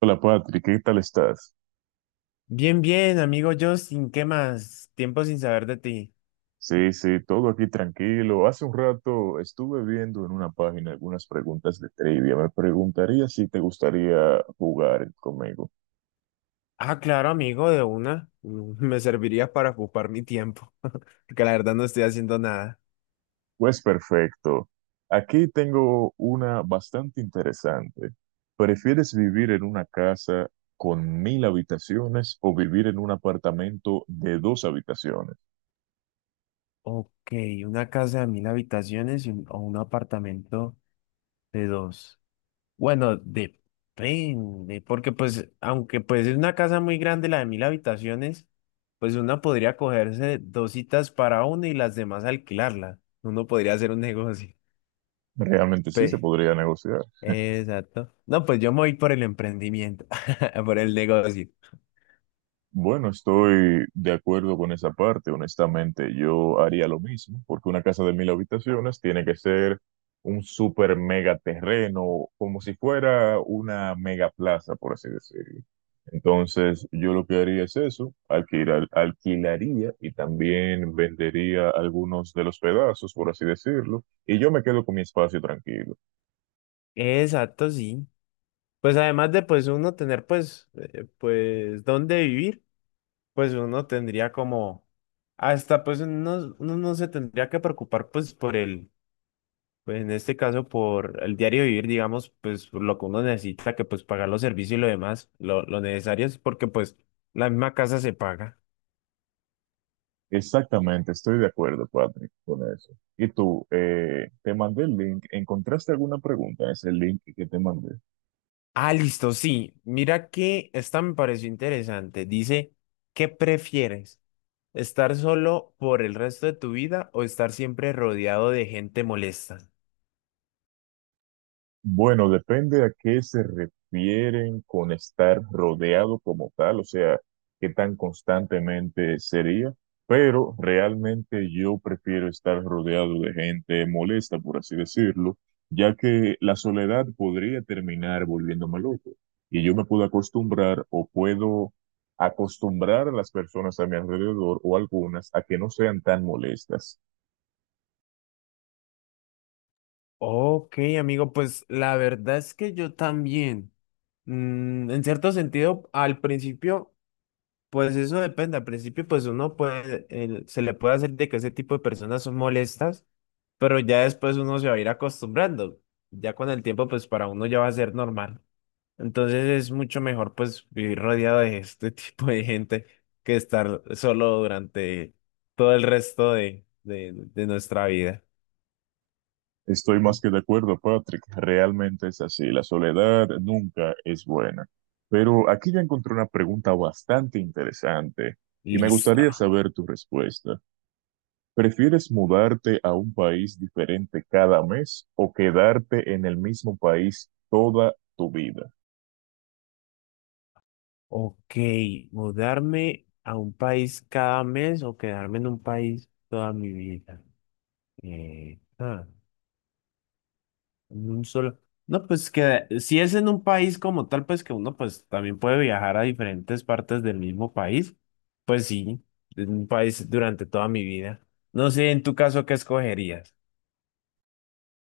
Hola Patrick, ¿qué tal estás? Bien, bien, amigo Justin, ¿qué más? Tiempo sin saber de ti. Sí, sí, todo aquí tranquilo. Hace un rato estuve viendo en una página algunas preguntas de trivia. Me preguntaría si te gustaría jugar conmigo. Ah, claro, amigo, de una. Me serviría para ocupar mi tiempo, porque la verdad no estoy haciendo nada. Pues perfecto. Aquí tengo una bastante interesante. ¿Prefieres vivir en una casa con 1000 habitaciones o vivir en un apartamento de dos habitaciones? Ok, una casa de 1.000 habitaciones y o un apartamento de dos. Bueno, depende, porque pues, aunque pues es una casa muy grande la de 1.000 habitaciones, pues una podría cogerse dos citas para uno y las demás alquilarla. Uno podría hacer un negocio. Realmente sí se podría negociar. Exacto. No, pues yo me voy por el emprendimiento, por el negocio. Bueno, estoy de acuerdo con esa parte. Honestamente, yo haría lo mismo, porque una casa de 1000 habitaciones tiene que ser un super mega terreno, como si fuera una mega plaza, por así decirlo. Entonces, yo lo que haría es eso, alquilar, alquilaría y también vendería algunos de los pedazos, por así decirlo, y yo me quedo con mi espacio tranquilo. Exacto, sí. Pues además de pues uno tener pues pues dónde vivir, pues uno tendría como hasta pues uno no se tendría que preocupar pues por el pues en este caso por el diario vivir, digamos, pues por lo que uno necesita que pues pagar los servicios y lo demás, lo necesario es porque pues la misma casa se paga. Exactamente, estoy de acuerdo, Patrick, con eso. Y tú, te mandé el link. ¿Encontraste alguna pregunta en ese link que te mandé? Ah, listo, sí. Mira que esta me pareció interesante. Dice, ¿qué prefieres? ¿Estar solo por el resto de tu vida o estar siempre rodeado de gente molesta? Bueno, depende a qué se refieren con estar rodeado como tal, o sea, qué tan constantemente sería, pero realmente yo prefiero estar rodeado de gente molesta, por así decirlo, ya que la soledad podría terminar volviéndome loco y yo me puedo acostumbrar o puedo acostumbrar a las personas a mi alrededor o algunas a que no sean tan molestas. Ok, amigo, pues la verdad es que yo también. En cierto sentido, al principio, pues eso depende. Al principio, pues uno puede, se le puede hacer de que ese tipo de personas son molestas, pero ya después uno se va a ir acostumbrando. Ya con el tiempo, pues para uno ya va a ser normal. Entonces es mucho mejor pues vivir rodeado de este tipo de gente que estar solo durante todo el resto de nuestra vida. Estoy más que de acuerdo, Patrick. Realmente es así. La soledad nunca es buena. Pero aquí ya encontré una pregunta bastante interesante y me Listo. gustaría saber tu respuesta. ¿Prefieres mudarte a un país diferente cada mes o quedarte en el mismo país toda tu vida? Ok, mudarme a un país cada mes o quedarme en un país toda mi vida. Eh, ah. En un solo. No, pues que si es en un país como tal, pues que uno pues también puede viajar a diferentes partes del mismo país. Pues sí, en un país durante toda mi vida. No sé, en tu caso, ¿qué escogerías?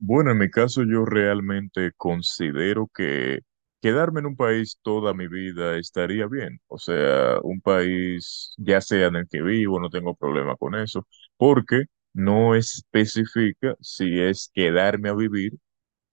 Bueno, en mi caso yo realmente considero que quedarme en un país toda mi vida estaría bien. O sea, un país ya sea en el que vivo, no tengo problema con eso, porque no especifica si es quedarme a vivir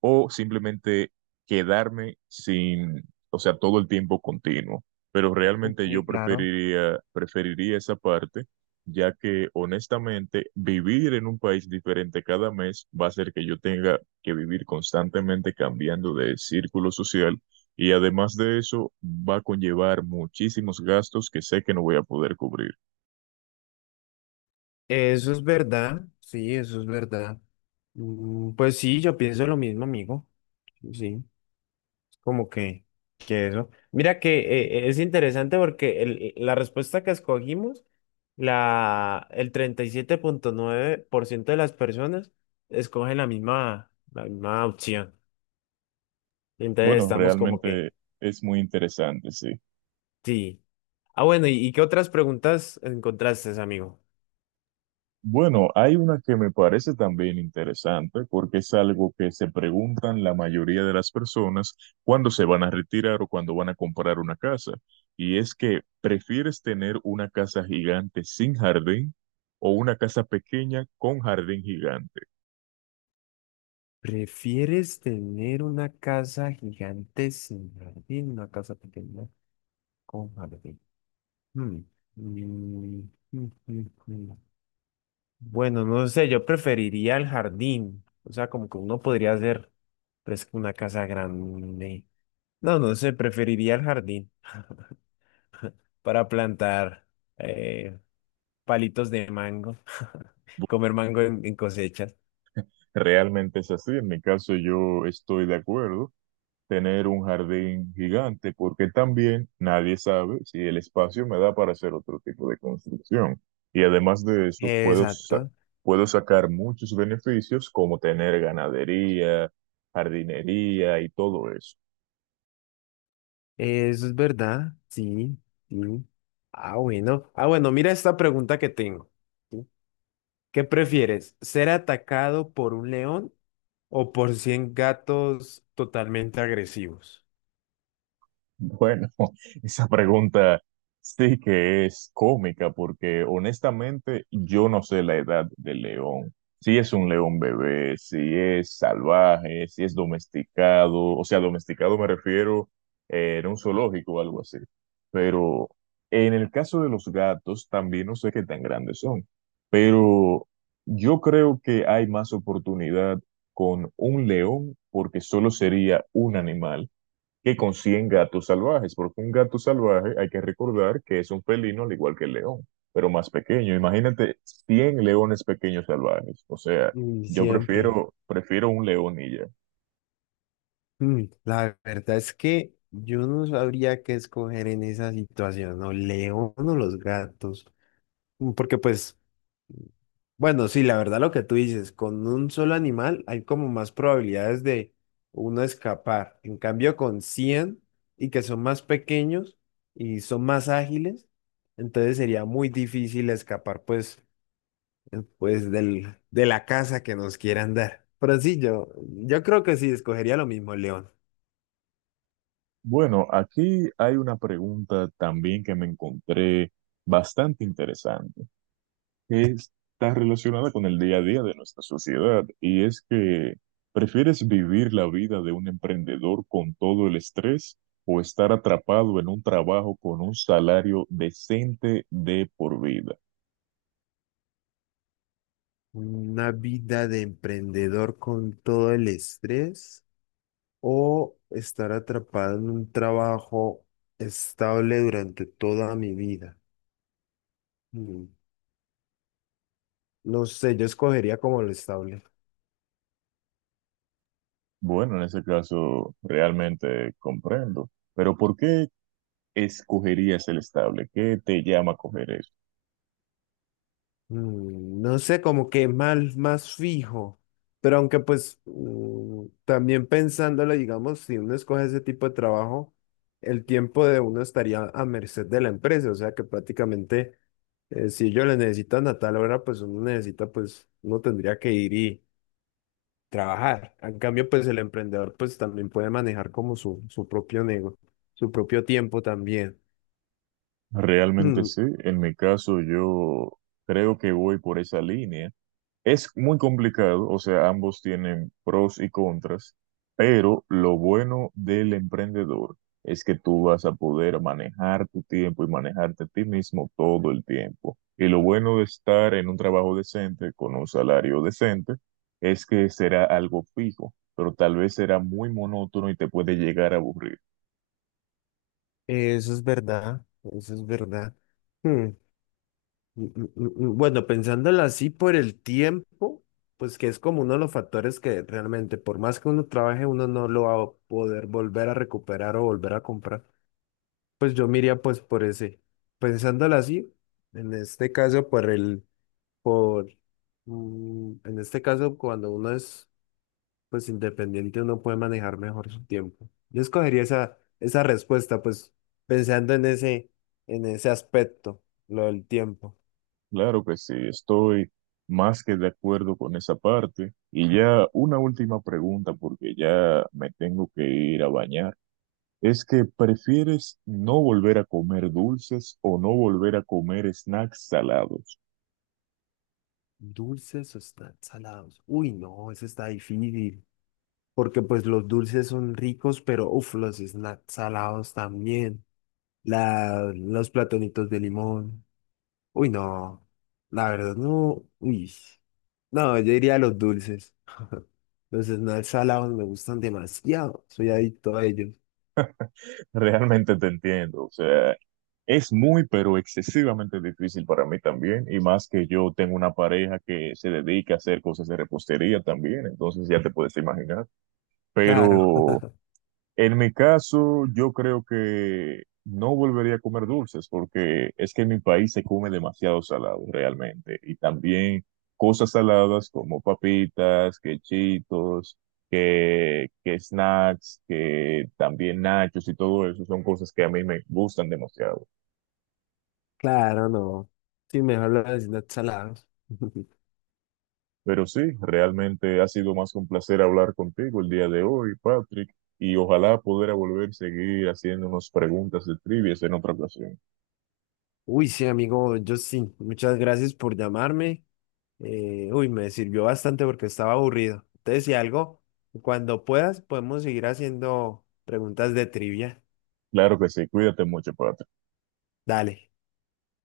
o simplemente quedarme sin, o sea, todo el tiempo continuo. Pero realmente yo Sí, claro. preferiría, preferiría esa parte, ya que honestamente vivir en un país diferente cada mes va a hacer que yo tenga que vivir constantemente cambiando de círculo social y además de eso va a conllevar muchísimos gastos que sé que no voy a poder cubrir. Eso es verdad, sí, eso es verdad. Pues sí, yo pienso lo mismo, amigo. Sí. Como que eso. Mira que es interesante porque la respuesta que escogimos, el 37,9% de las personas escogen la misma opción. Entonces Bueno, estamos como realmente que, es muy interesante, sí. sí. Ah, bueno, y qué otras preguntas encontraste, amigo? Bueno, hay una que me parece también interesante porque es algo que se preguntan la mayoría de las personas cuando se van a retirar o cuando van a comprar una casa. Y es que, ¿prefieres tener una casa gigante sin jardín o una casa pequeña con jardín gigante? ¿Prefieres tener una casa gigante sin jardín, una casa pequeña con jardín? Hmm. Mm, mm, mm, mm. Bueno, no sé, yo preferiría el jardín. O sea, como que uno podría hacer pues, una casa grande. No, no sé, preferiría el jardín para plantar eh, palitos de mango, comer mango en cosechas. Realmente es así. En mi caso, yo estoy de acuerdo tener un jardín gigante, porque también nadie sabe si el espacio me da para hacer otro tipo de construcción. Y además de eso, puedo, Exacto, puedo sacar muchos beneficios como tener ganadería, jardinería y todo eso. eso es verdad, sí, sí. Ah, bueno. Ah, bueno, mira esta pregunta que tengo. ¿Sí? ¿Qué prefieres? ¿Ser atacado por un león o por 100 gatos totalmente agresivos? Bueno, esa pregunta sí que es cómica porque honestamente yo no sé la edad del león. Si es un león bebé, si es salvaje, si es domesticado, o sea, domesticado me refiero en un zoológico o algo así. Pero en el caso de los gatos también no sé qué tan grandes son, pero yo creo que hay más oportunidad con un león porque solo sería un animal que consiguen gatos salvajes, porque un gato salvaje hay que recordar que es un felino al igual que el león, pero más pequeño. Imagínate 100 leones pequeños salvajes. O sea, Mm, yo Siempre. prefiero, prefiero un león y ya. La verdad es que yo no sabría qué escoger en esa situación, o león o los gatos. Porque pues, bueno, sí, la verdad lo que tú dices, con un solo animal hay como más probabilidades de uno escapar. En cambio, con 100 y que son más pequeños y son más ágiles, entonces sería muy difícil escapar pues, pues de la casa que nos quieran dar. Pero sí, yo creo que sí, escogería lo mismo, león. Bueno, aquí hay una pregunta también que me encontré bastante interesante. Que está relacionada con el día a día de nuestra sociedad y es que ¿prefieres vivir la vida de un emprendedor con todo el estrés o estar atrapado en un trabajo con un salario decente de por vida? Una vida de emprendedor con todo el estrés o estar atrapado en un trabajo estable durante toda mi vida. Mm, No sé, yo escogería como lo estable. Bueno, en ese caso realmente comprendo, pero ¿por qué escogerías el estable? ¿Qué te llama a coger eso? No sé, como que más, más fijo. Pero aunque pues también pensándolo, digamos, si uno escoge ese tipo de trabajo, el tiempo de uno estaría a merced de la empresa. O sea que prácticamente si ellos le necesitan a tal hora, pues uno necesita, pues uno tendría que ir y trabajar. En cambio, pues el emprendedor pues también puede manejar como su propio negocio, su propio tiempo también. Realmente Mm, sí, en mi caso yo creo que voy por esa línea. Es muy complicado, o sea, ambos tienen pros y contras, pero lo bueno del emprendedor es que tú vas a poder manejar tu tiempo y manejarte a ti mismo todo el tiempo. Y lo bueno de estar en un trabajo decente, con un salario decente, es que será algo fijo, pero tal vez será muy monótono y te puede llegar a aburrir. eso es verdad, eso es verdad. Mm, mm. Bueno, pensándolo así por el tiempo, pues que es como uno de los factores que realmente, por más que uno trabaje, uno no lo va a poder volver a recuperar o volver a comprar. Pues yo miraría pues por ese, pensándolo así, en este caso por el, por, en este caso cuando uno es pues independiente, uno puede manejar mejor su tiempo. Yo escogería esa respuesta, pues pensando en ese aspecto, lo del tiempo. Claro que sí, estoy más que de acuerdo con esa parte. Y ya una última pregunta, porque ya me tengo que ir a bañar. Es que prefieres no volver a comer dulces o no volver a comer snacks salados. Dulces o están salados. Uy, no, eso está difícil. Porque pues los dulces son ricos, pero uff, los snacks salados también. La, los platonitos de limón. Uy, no. La verdad, no. Uy. No, yo diría los dulces. Los snacks salados me gustan demasiado. Soy adicto a ellos. Realmente te entiendo. O sea, es muy, pero excesivamente difícil para mí también. Y más que yo tengo una pareja que se dedica a hacer cosas de repostería también. Entonces ya te puedes imaginar. Claro, Pero en mi caso, yo creo que no volvería a comer dulces porque es que en mi país se come demasiado salado realmente y también cosas saladas como papitas, que chitos, que snacks, que también nachos y todo eso son cosas que a mí me gustan demasiado. claro, no. Sí, mejor los snacks salados. Pero sí, realmente ha sido más que un placer hablar contigo el día de hoy, Patrick, y ojalá poder volver a seguir haciéndonos preguntas de trivias en otra ocasión. Uy, sí, amigo yo sí, muchas gracias por llamarme. Uy, me sirvió bastante porque estaba aburrido. Entonces, si algo, cuando puedas, podemos seguir haciendo preguntas de trivia. Claro que sí, cuídate mucho, Patrick. Dale.